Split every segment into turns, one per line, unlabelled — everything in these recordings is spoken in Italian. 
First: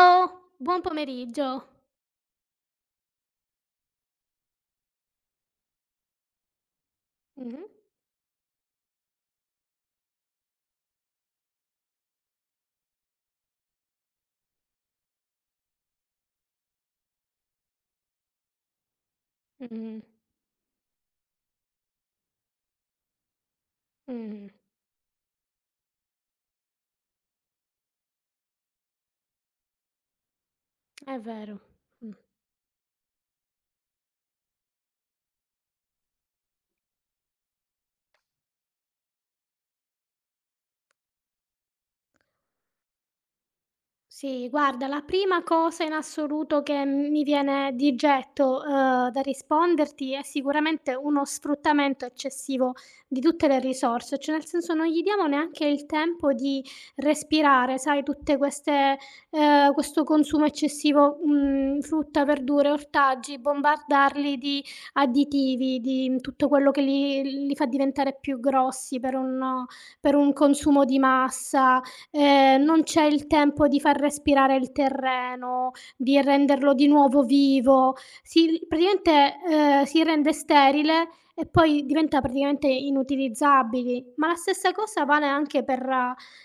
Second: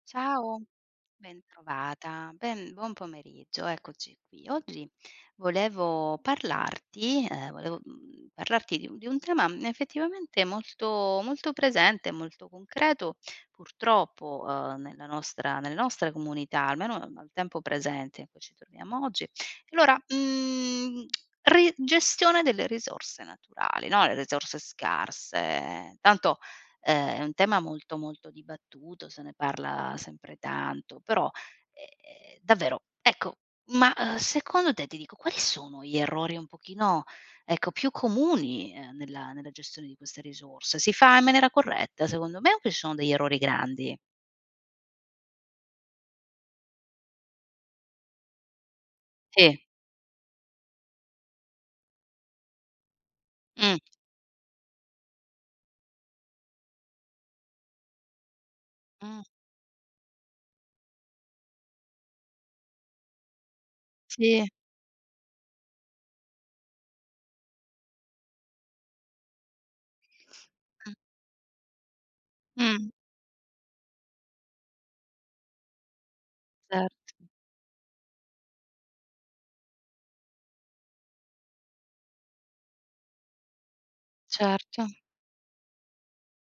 Ciao,
Ciao,
buon pomeriggio.
bentrovata. Ben Buon pomeriggio, eccoci qui. Oggi volevo parlarti
Mh-mh.
volevo, mhmm, parlarti di un tema, effettivamente molto molto presente, molto concreto, purtroppo, nella nostra nelle nostre comunità, almeno al tempo presente in cui ci troviamo oggi. Allora,
Mh,
mhmm, ri gestione delle risorse naturali, no, le
mh,
risorse scarse. Tanto È un tema molto, molto dibattuto, se ne parla sempre tanto,
è
però,
vero. Mh.
davvero, ecco, ma, secondo te, ti dico, quali sono gli errori un pochino, ecco, più comuni, nella gestione di queste risorse? Si fa in maniera corretta secondo me, oppure ci sono degli errori grandi?
Sì, guarda, la prima cosa in assoluto che mi viene di getto, da
Sì.
risponderti è sicuramente uno sfruttamento eccessivo di tutte le
Mh.
risorse, cioè nel senso non gli diamo neanche il tempo di respirare, sai, tutte queste
Mh.
questo consumo eccessivo, frutta, verdure, ortaggi, bombardarli
Sì.
di additivi, di tutto quello che li fa diventare più grossi per un consumo
Mh.
di massa, non
Mh.
c'è il tempo di far respirare il terreno, di renderlo
Cer
di nuovo vivo, si praticamente, si rende sterile e poi diventa praticamente inutilizzabili. Ma la stessa
certo.
cosa vale anche per,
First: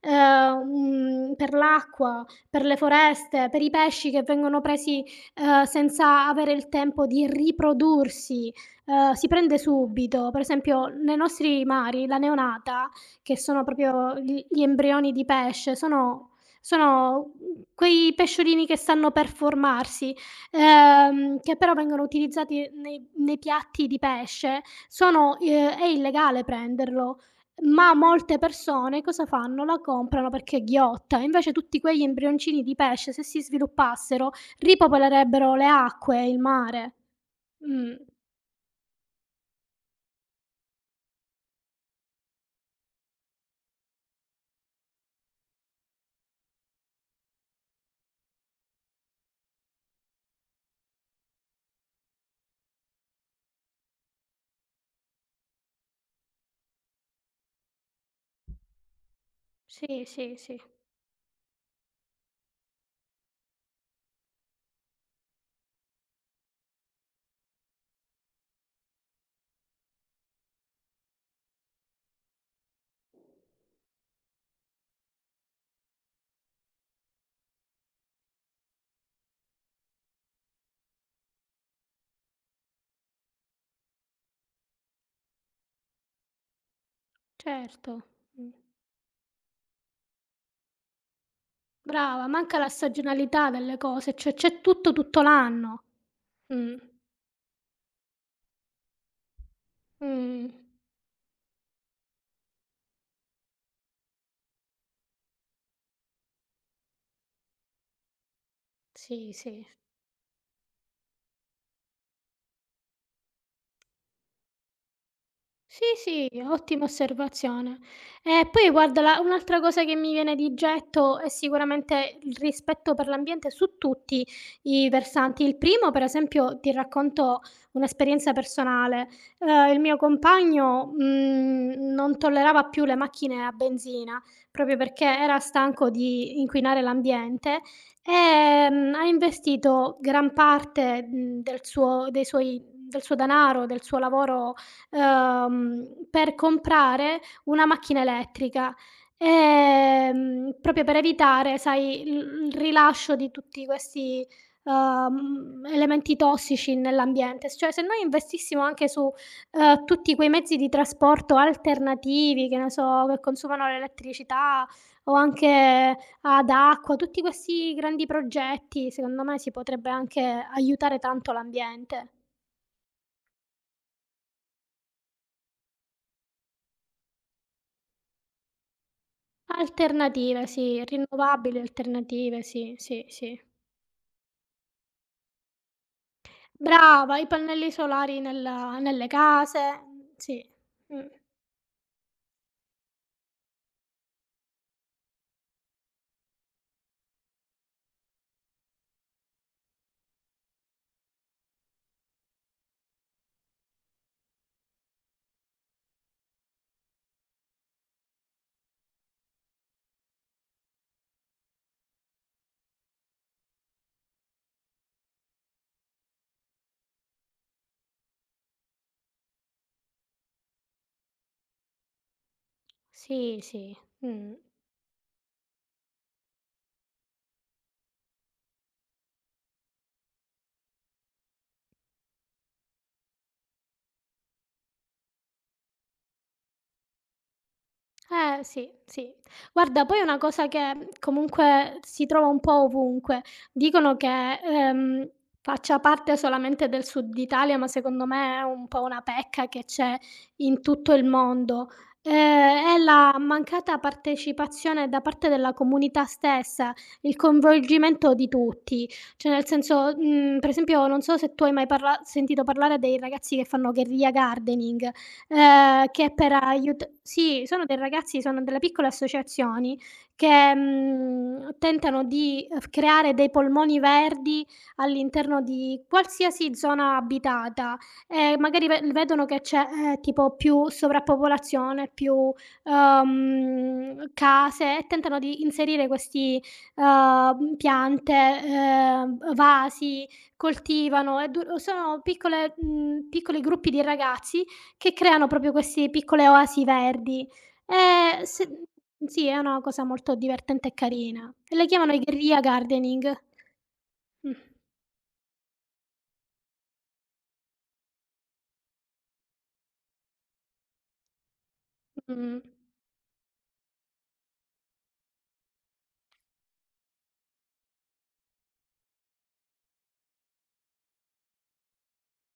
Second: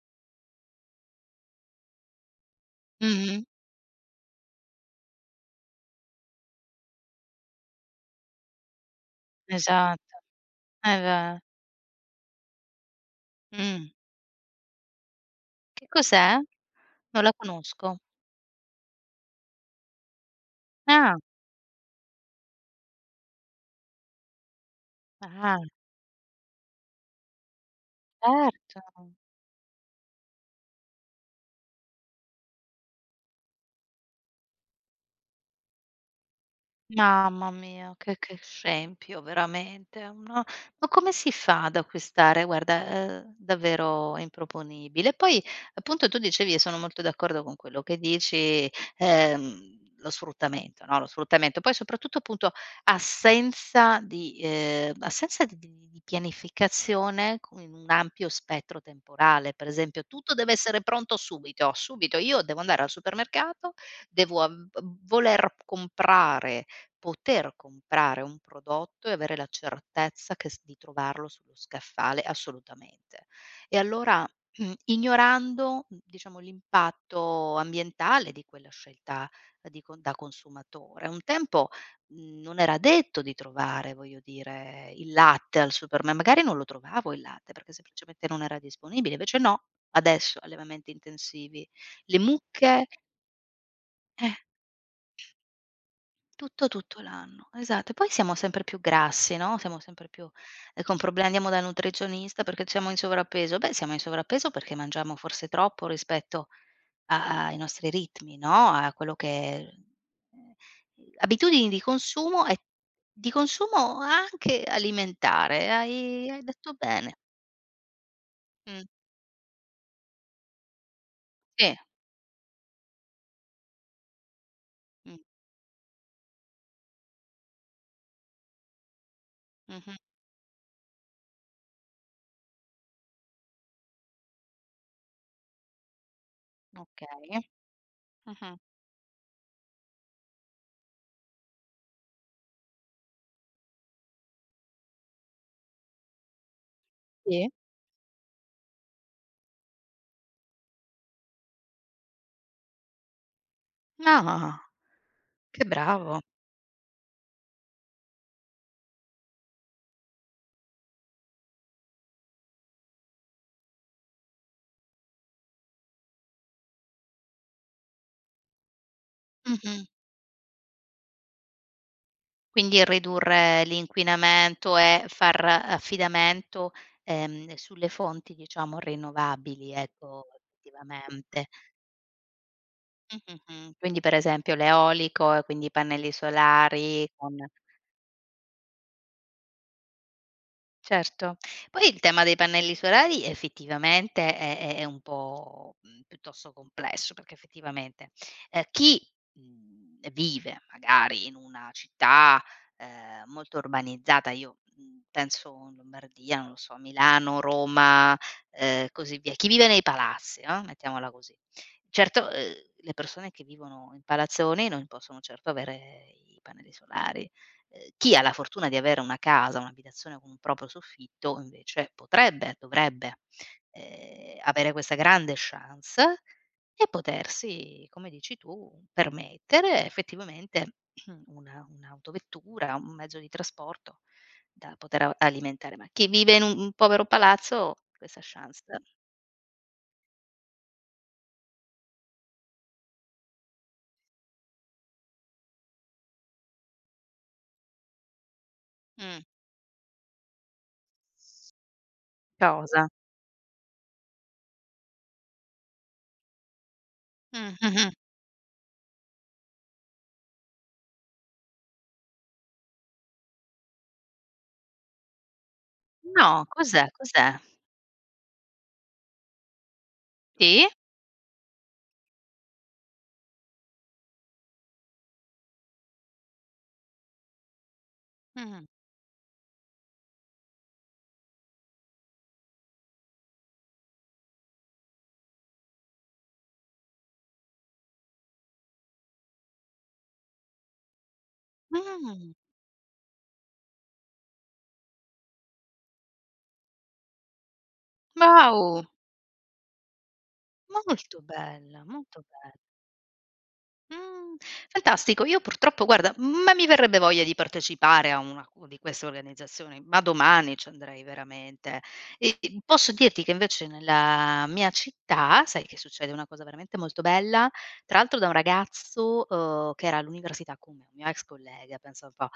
per l'acqua, per le
Mh-mh.
foreste, per i pesci che vengono presi, senza avere il tempo di riprodursi, si prende
Esatto.
subito. Per esempio
Eh
nei
beh.
nostri mari la neonata, che sono
Mh.
proprio gli embrioni di pesce,
Che
sono
cos'è? Non
sono,
la
mhmm,
conosco.
quei pesciolini che stanno per formarsi,
Ah.
che però vengono utilizzati nei piatti di pesce. Sono i
Ah.
è illegale prenderlo, ma molte
Certo.
persone cosa fanno? La comprano perché è ghiotta. Invece tutti quegli embrioncini di pesce, se si sviluppassero, ripopolerebbero le acque, il mare.
Mamma
Mh.
mia, che scempio veramente, una ma come si fa ad acquistare? Guarda, davvero improponibile. Poi appunto tu dicevi, e sono molto d'accordo con quello che dici, lo sfruttamento, no, lo sfruttamento. Poi soprattutto appunto assenza di pianificazione, con in un ampio spettro temporale. Per
Sì,
esempio, tutto
sì,
deve
sì,
essere pronto subito, subito. Io devo andare al supermercato, devo av v voler comprare poter comprare un prodotto e avere la certezza che s di trovarlo sullo scaffale, assolutamente. E allora, ignorando, diciamo, l'impatto ambientale di quella scelta di con da consumatore. Un tempo, non era detto di trovare, voglio dire, il latte, al superma magari non lo trovavo il latte, perché
certo.
semplicemente non
Mh.
era disponibile, invece no, adesso allevamenti intensivi, le
Brava, manca la
mucche
stagionalità delle cose, cioè
eh.
c'è tutto l'anno.
Tutto,
Mh,
tutto l'anno, esatto. E poi siamo sempre più grassi, no, siamo sempre più
mh,
e con problemi andiamo dal nutrizionista perché siamo in sovrappeso. Beh, siamo in sovrappeso perché mangiamo forse troppo rispetto a ai nostri ritmi, no, a quello che
sì, sì.
abitudini di consumo e di consumo anche alimentare.
Sì,
Hai
sì,
hai detto
ottima
bene.
osservazione. E poi
Mh,
guarda, la un'altra cosa che mi viene di getto è
sì.
sicuramente il rispetto per l'ambiente su tutti i
Mh.
versanti. Il primo, per esempio, ti racconto un'esperienza personale. Il mio
Mh-mh.
compagno, non tollerava più le macchine a benzina, proprio perché era stanco di inquinare
Okay.
l'ambiente,
Mh-mh.
ha investito gran parte, del suo denaro, del suo lavoro per comprare
Sì.
una macchina elettrica, proprio per evitare, sai, il rilascio di tutti questi,
Ah, che
elementi
bravo.
tossici nell'ambiente. S Cioè, se noi investissimo anche su, tutti quei mezzi di trasporto alternativi, che ne so, che consumano l'elettricità o anche ad acqua, tutti questi grandi progetti, secondo me si
Mh-mh.
potrebbe anche aiutare tanto l'ambiente.
Quindi ridurre l'inquinamento e far affidamento, sulle fonti, diciamo, rinnovabili, ecco,
Alternative, sì,
effettivamente.
rinnovabili alternative, sì, sì, sì.
Mh-mh-mh. Quindi per esempio l'eolico, e quindi i pannelli solari
Brava, i
con.
pannelli solari nella nelle case, mhmm, sì. Mh.
Certo. Poi il tema dei pannelli solari effettivamente è un po', piuttosto complesso, perché effettivamente, chi, vive magari in una città, molto urbanizzata, io, penso in Lombardia, non lo so, Milano, Roma, così via, chi vive nei palazzi, no, mettiamola così. Certo, le persone che vivono in palazzoni non possono certo avere i pannelli solari. Chi ha la fortuna di avere una casa, un'abitazione con un proprio soffitto, invece potrebbe, dovrebbe,
Sì, sì. Mh.
avere questa grande chance e potersi, come dici tu, permettere effettivamente una un'autovettura, un mezzo di trasporto da poter a alimentare. Ma chi vive in un povero palazzo, questa chance.
Sì, sì. Guarda, poi è una cosa che, comunque si trova un po' ovunque. Dicono che, faccia parte solamente del Sud Italia, ma secondo me è un po' una
mh,
pecca che c'è in tutto il mondo. È
cosa?
la mancata partecipazione da parte della comunità stessa, il
Mh-mh.
coinvolgimento di tutti. Cioè nel senso, per esempio non so se tu hai mai parla sentito parlare dei ragazzi che fanno guerriglia gardening che per
No, cos'è,
aiut
cos'è?
sì, sono dei ragazzi, sono delle piccole associazioni che,
Sì?
tentano di, f creare dei polmoni verdi all'interno di qualsiasi zona abitata e
Mh.
magari ve vedono che c'è, tipo più sovrappopolazione, più, case, e tentano di inserire questi, piante, vasi, coltivano e du sono
Mh.
piccole piccoli gruppi di ragazzi che creano proprio queste piccole oasi verdi. Se
Wow!
mhmm, sì, è una cosa molto divertente e
Molto
carina. Le
bella,
chiamano i
molto
guerrilla
bella.
gardening. Mh.
Mh, fantastico. Io purtroppo guarda, ma mi verrebbe voglia di partecipare a una u di queste organizzazioni, ma domani ci andrei veramente. E
Mh.
e posso dirti che invece nella mia città, sai che succede una cosa veramente molto bella, tra l'altro da un ragazzo, che era all'università con me, un mio ex collega, pensa un po'.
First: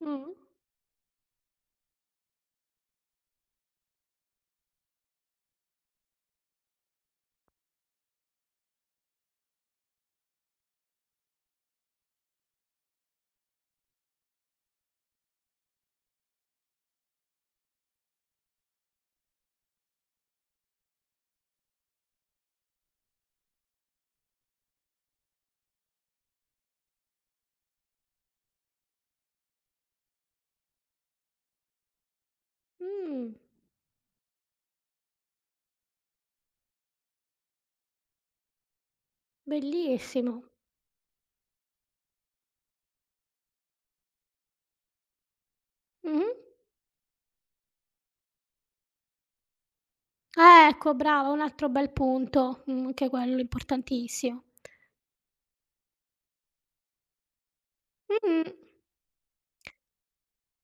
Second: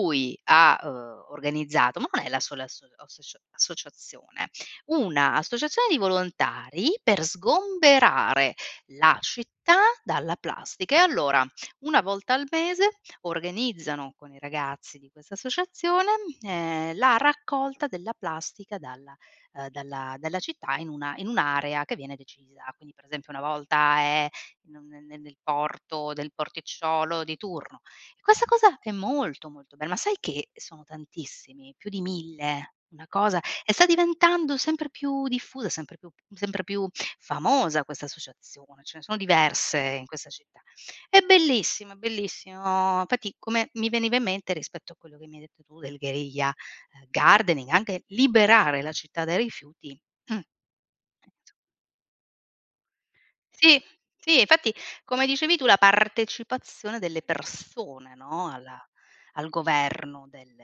Mh.
ha, organizzato, ma non è la sola associazione, una associazione di volontari per sgomberare la città dalla plastica. E allora 1 volta al mese organizzano con i ragazzi di questa associazione, la raccolta della plastica dalla città, in un'area che viene decisa. Quindi per esempio una volta è in un ne nel porto del porticciolo di turno. E questa cosa è molto, molto bella, ma sai che sono tantissimi, più di 1000, una
Mh.
cosa, e sta diventando sempre più diffusa, sempre più famosa questa associazione, ce ne sono diverse in questa
Bellissimo.
città. È bellissimo, è bellissimo. Infatti, come mi veniva in mente rispetto a quello che mi hai detto tu del
Mh-mh.
guerriglia, gardening, anche liberare la città dai rifiuti. Mh.
Ecco, brava, un altro bel punto. Anche quello
Sì, sì,
importantissimo.
infatti, come dicevi tu, la partecipazione delle persone,
Mh-mh.
no, alla al governo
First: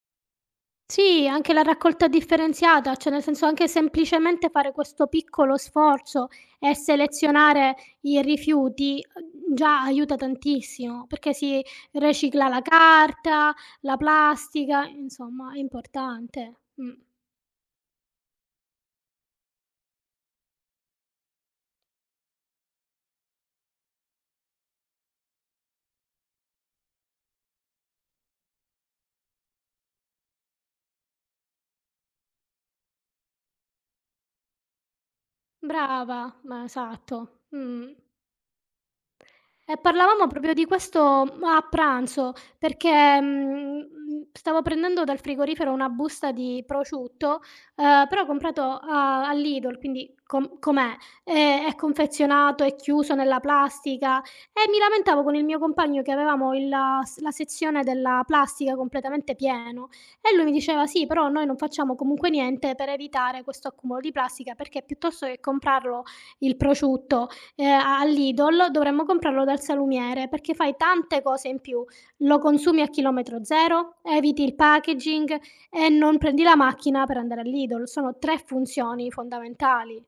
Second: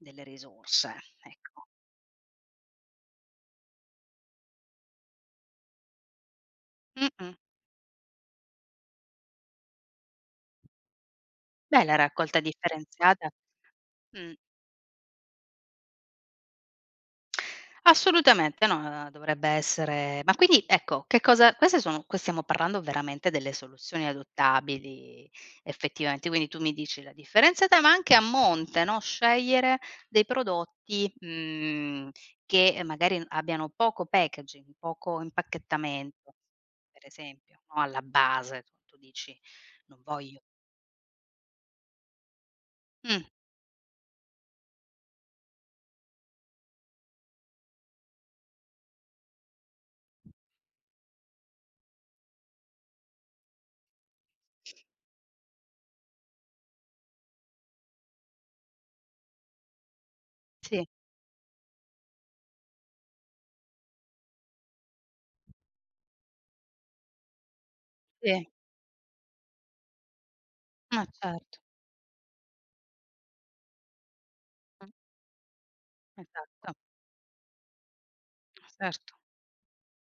delle risorse,
Sì, anche la
ecco.
raccolta differenziata, cioè nel senso anche semplicemente fare questo piccolo sforzo e
Mh-mh.
selezionare i rifiuti, già aiuta tantissimo, perché si
Beh, la raccolta
ricicla la
differenziata.
carta, la
Mh.
plastica, insomma è importante. Mh.
Assolutamente, no, dovrebbe essere, ma quindi ecco, che cosa, queste sono, qui stiamo parlando veramente delle soluzioni adottabili effettivamente, quindi tu mi dici la differenziata, ma anche a monte, no, scegliere dei prodotti, che magari abbiano poco packaging, poco
Brava,
impacchettamento,
ma
per
esatto.
esempio, no,
Mh.
alla base, tu dici:
E
"Non
parlavamo
voglio".
proprio di questo a pranzo, perché,
Mh,
stavo prendendo dal frigorifero una busta di prosciutto, però ho comprato a all'Lidl, quindi è confezionato, è chiuso nella plastica, e mi lamentavo con il mio compagno che avevamo il la s la sezione della plastica completamente pieno, e lui mi diceva:
sì,
"Sì, però noi non facciamo comunque niente per evitare questo accumulo di plastica, perché piuttosto che comprarlo, il prosciutto, a
sì,
all'Idol dovremmo comprarlo dal salumiere, perché fai
ma
tante cose
certo,
in più. Lo consumi a chilometro zero, eviti il
mh,
packaging e non prendi la
esatto,
macchina per andare all'Idol. Sono 3 funzioni
certo.
fondamentali.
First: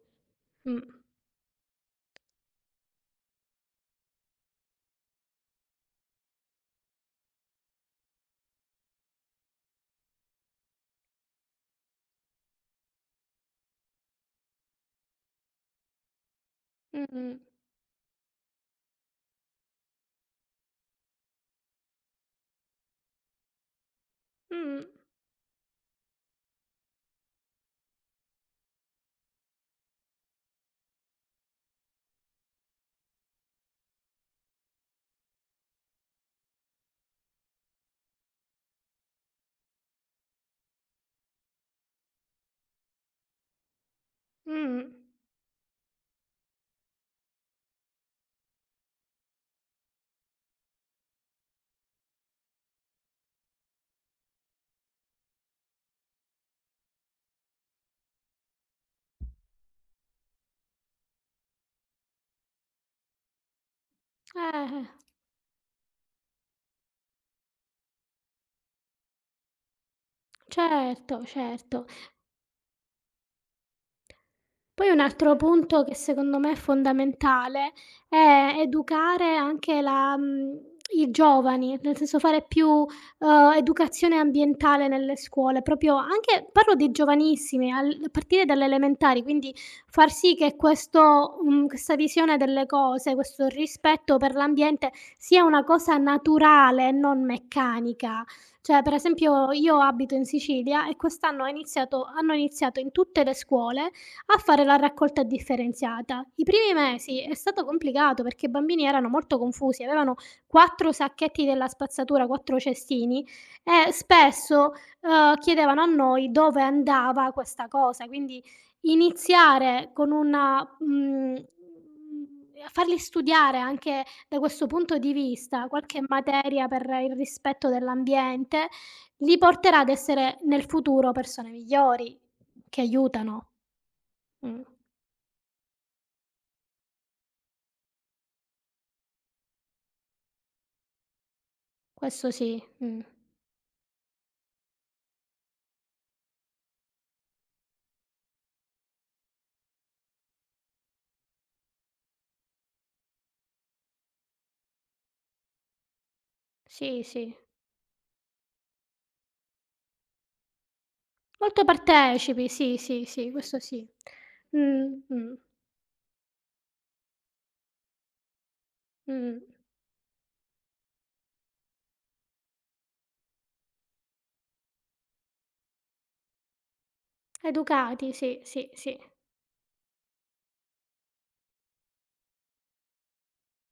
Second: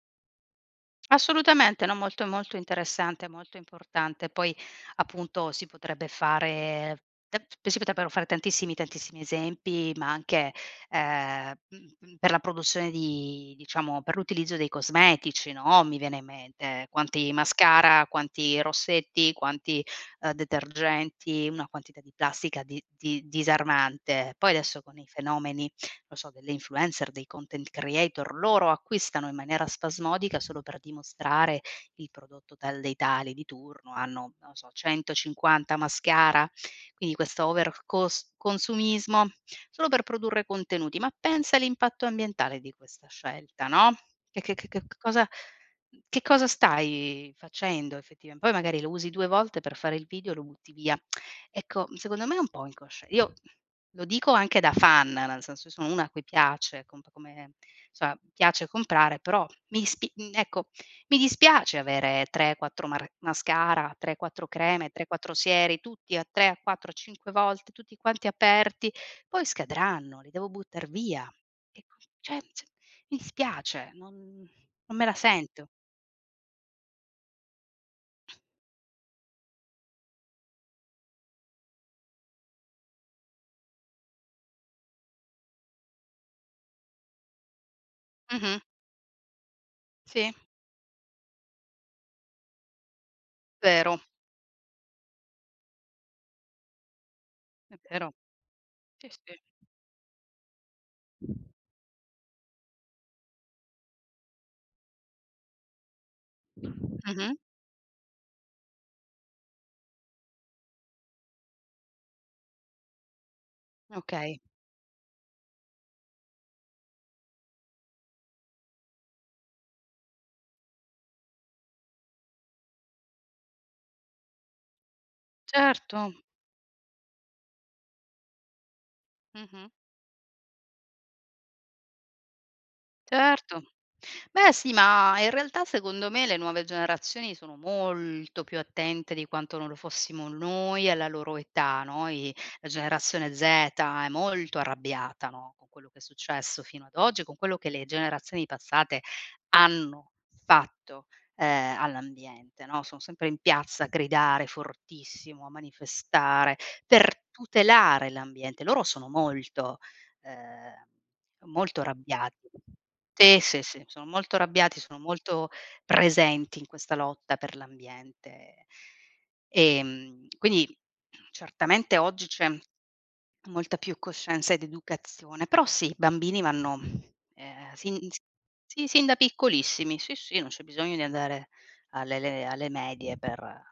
Mh.
Assolutamente, no, molto, molto interessante, molto importante. Poi appunto da si potrebbero fare tantissimi, tantissimi esempi, ma anche, per la produzione di, diciamo, per l'utilizzo dei cosmetici, no, mi viene in mente quanti
Mh-mh.
mascara, quanti rossetti, quanti, detergenti, una quantità di plastica di disarmante. Poi adesso
Mh.
con i fenomeni, lo so, delle influencer, dei content creator, loro acquistano in maniera spasmodica solo per dimostrare il prodotto tal dei tali di turno, hanno, non so, 150 mascara, quindi questo over consumismo solo per produrre contenuti. Ma pensa all'impatto ambientale di questa scelta, no? Che, che- che- che
Mh.
cosa, che cosa stai facendo effettivamente? Poi magari lo usi due volte per fare il video e lo butti via. Ecco, secondo me è un po' inconsciente. Io lo dico anche da fan, nel senso io sono una a cui piace comp come insomma piace comprare, però ecco, mi dispiace avere 3, 4 mar mascara, 3, 4
Eh,
creme, 3, 4 sieri, tutti a 3, a 4, a 5 volte, tutti quanti aperti, poi scadranno, li devo buttar
certo,
via. E
certo.
co Cioè, se mi dispiace, non
Poi
non
un
me la
altro
sento.
punto che secondo me è fondamentale è educare anche i giovani, nel senso fare più, educazione ambientale nelle scuole, proprio anche parlo di giovanissimi, al a partire
Mh-mh,
dalle elementari, quindi far sì
sì,
che questa visione delle cose, questo
vero,
rispetto per l'ambiente sia una cosa naturale e non
è vero.
meccanica. Cioè, per
Sì, sì.
esempio io abito in Sicilia e quest'anno ha iniziato hanno iniziato in tutte le scuole a fare la raccolta differenziata. I primi mesi è
Mh-mh,
stato complicato perché i bambini erano molto confusi, avevano 4 sacchetti della spazzatura, 4 cestini, e
okay.
spesso, chiedevano a noi dove andava questa cosa. Quindi iniziare a farli studiare anche da questo punto di vista
Certo,
qualche materia per il rispetto dell'ambiente, li
mh-mh.
porterà ad essere nel futuro persone migliori che aiutano.
Certo. Beh
Mh.
sì, ma in realtà secondo me le nuove generazioni sono molto più attente di quanto non lo fossimo noi alla loro età, no,
Questo
i
sì,
la
mh.
generazione Z è molto arrabbiata, no, con quello che è successo fino ad oggi, con quello che le generazioni passate hanno fatto, all'ambiente, no, sono sempre in piazza a gridare fortissimo, a manifestare
Sì,
per
sì.
tutelare l'ambiente. Loro sono ehm,
Molto
molto
partecipi,
arrabbiati.
sì, sì, sì,
Sì,
questo
sì, sì,
sì.
sono molto
Mh,
arrabbiati, sono
mh,
molto presenti in questa lotta per l'ambiente.
mh.
Quindi certamente oggi c'è molta più coscienza ed educazione, però sì, i bambini vanno, sin
Educati,
s
sì, sì,
sì,
sì.
sin da piccolissimi, sì, sì, non c'è bisogno di andare alle medie, per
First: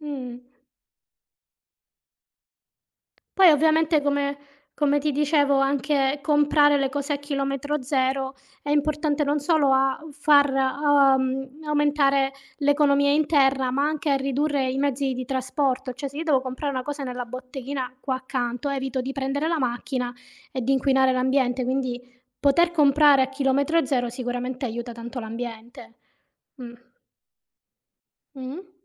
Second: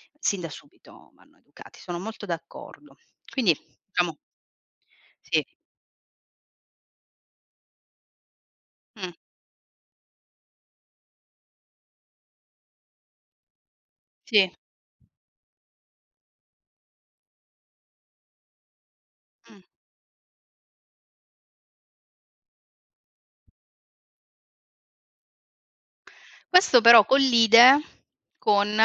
Mh.
sin da subito vanno educati. Sono molto d'accordo.
Poi
Quindi
ovviamente
diciamo
come come ti
sì.
dicevo anche comprare le cose a chilometro zero è
Mh.
importante non solo a far, aumentare l'economia interna, ma anche a
Sì.
ridurre i mezzi di trasporto. Cioè se io devo comprare una cosa nella botteghina qua accanto, evito di prendere la
Mh.
macchina e di inquinare l'ambiente, quindi poter comprare a chilometro zero sicuramente aiuta tanto l'ambiente. Mh.
Questo però collide
Mh-mh.
con,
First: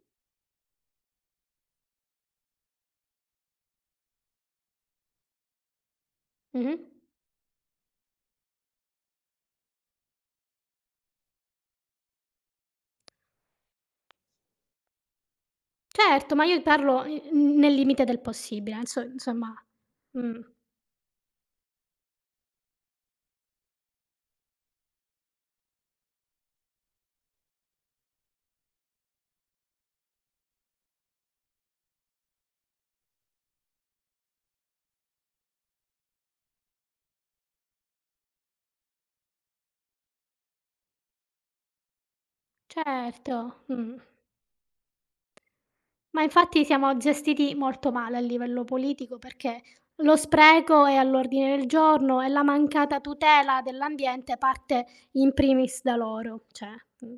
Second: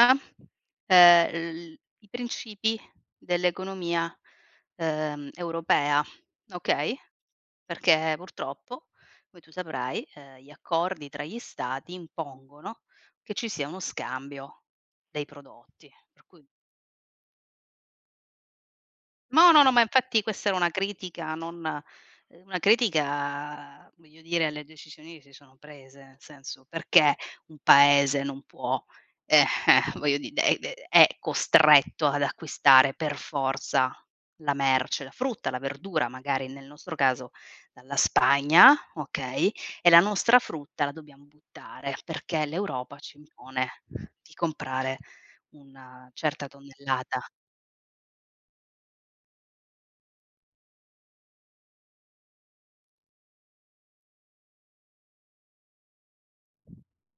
l i principi dell'economia, europea,
Mh-mh.
okay, perché purtroppo, come tu saprai, gli accordi tra gli stati impongono che ci sia uno scambio dei prodotti, per
Certo, ma
cui.
io parlo, nel limite del possibile,
No,
insomma,
no, no, ma infatti
mh,
questa era una critica, non una critica, voglio dire, alle decisioni che si sono prese, nel senso, perché un paese non può, eh, voglio di de de è costretto ad acquistare per forza la merce, la frutta, la verdura, magari nel nostro caso dalla Spagna, okay, e la nostra frutta la dobbiamo buttare, perché l'Europa ci
certo,
impone
mh.
di comprare una
Ma
certa
infatti siamo
tonnellata.
gestiti molto male a livello politico perché lo spreco è all'ordine del giorno e la mancata tutela dell'ambiente parte in primis da loro, cioè, mh,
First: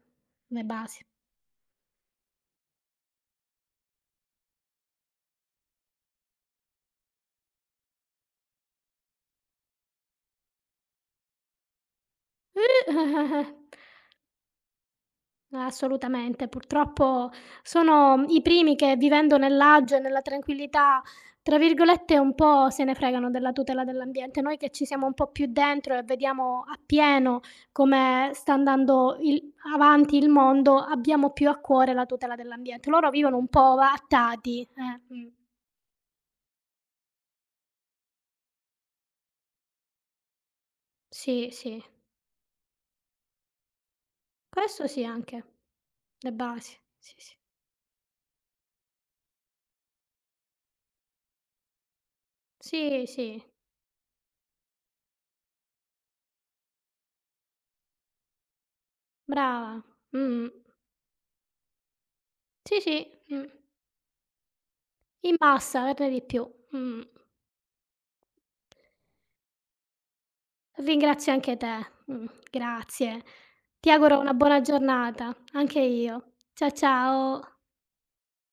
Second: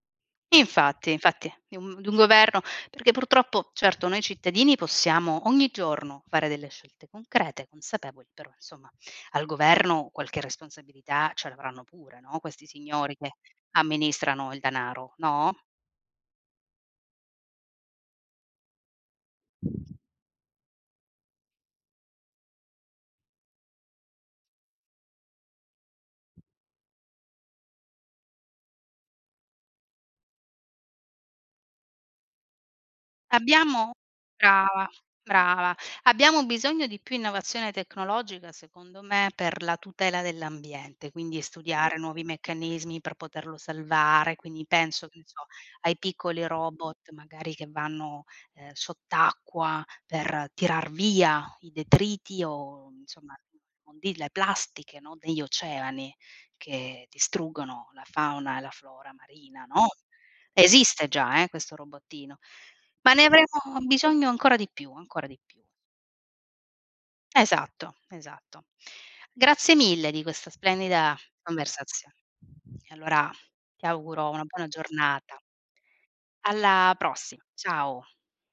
le basi.
Infatti, infatti, di un governo, perché purtroppo, certo, noi cittadini possiamo ogni giorno fare delle scelte concrete, consapevoli, però insomma al governo qualche responsabilità ce l'avranno pure, no, questi signori che
Uh!
amministrano il denaro, no?
Assolutamente, purtroppo sono i primi che, vivendo nell'agio e nella tranquillità, tra virgolette, un po' se ne fregano della tutela dell'ambiente. Noi che ci siamo un po' più dentro e vediamo appieno come sta andando il avanti il mondo, abbiamo più a cuore la tutela dell'ambiente. Loro vivono un po'
Abbiamo
attati,
Brava,
mh.
brava. Abbiamo bisogno di più innovazione tecnologica, secondo me, per la tutela dell'ambiente, quindi
Sì, sì.
studiare nuovi meccanismi per poterlo salvare, quindi
Questo sì
penso, che ne
anche.
so, ai
Le
piccoli
basi,
robot
sì, sì.
magari che vanno, sott'acqua per tirar via i detriti, o
Sì,
insomma
sì,
immondi le plastiche, no, degli oceani, che distruggono la fauna e la flora marina,
brava.
no.
Mh-mh.
Esiste già, questo robottino.
Sì, sì,
Ma ne
mh.
avremo bisogno ancora di più, ancora
In
di più.
massa, per di più. Mh.
Esatto, esatto. Grazie mille di questa splendida
Ringrazio anche te.
conversazione.
Mh.
E
Grazie.
allora ti
Ti auguro
auguro
una
una
buona
buona
giornata.
giornata.
Anche io.
Alla prossima,
Ciao.
ciao.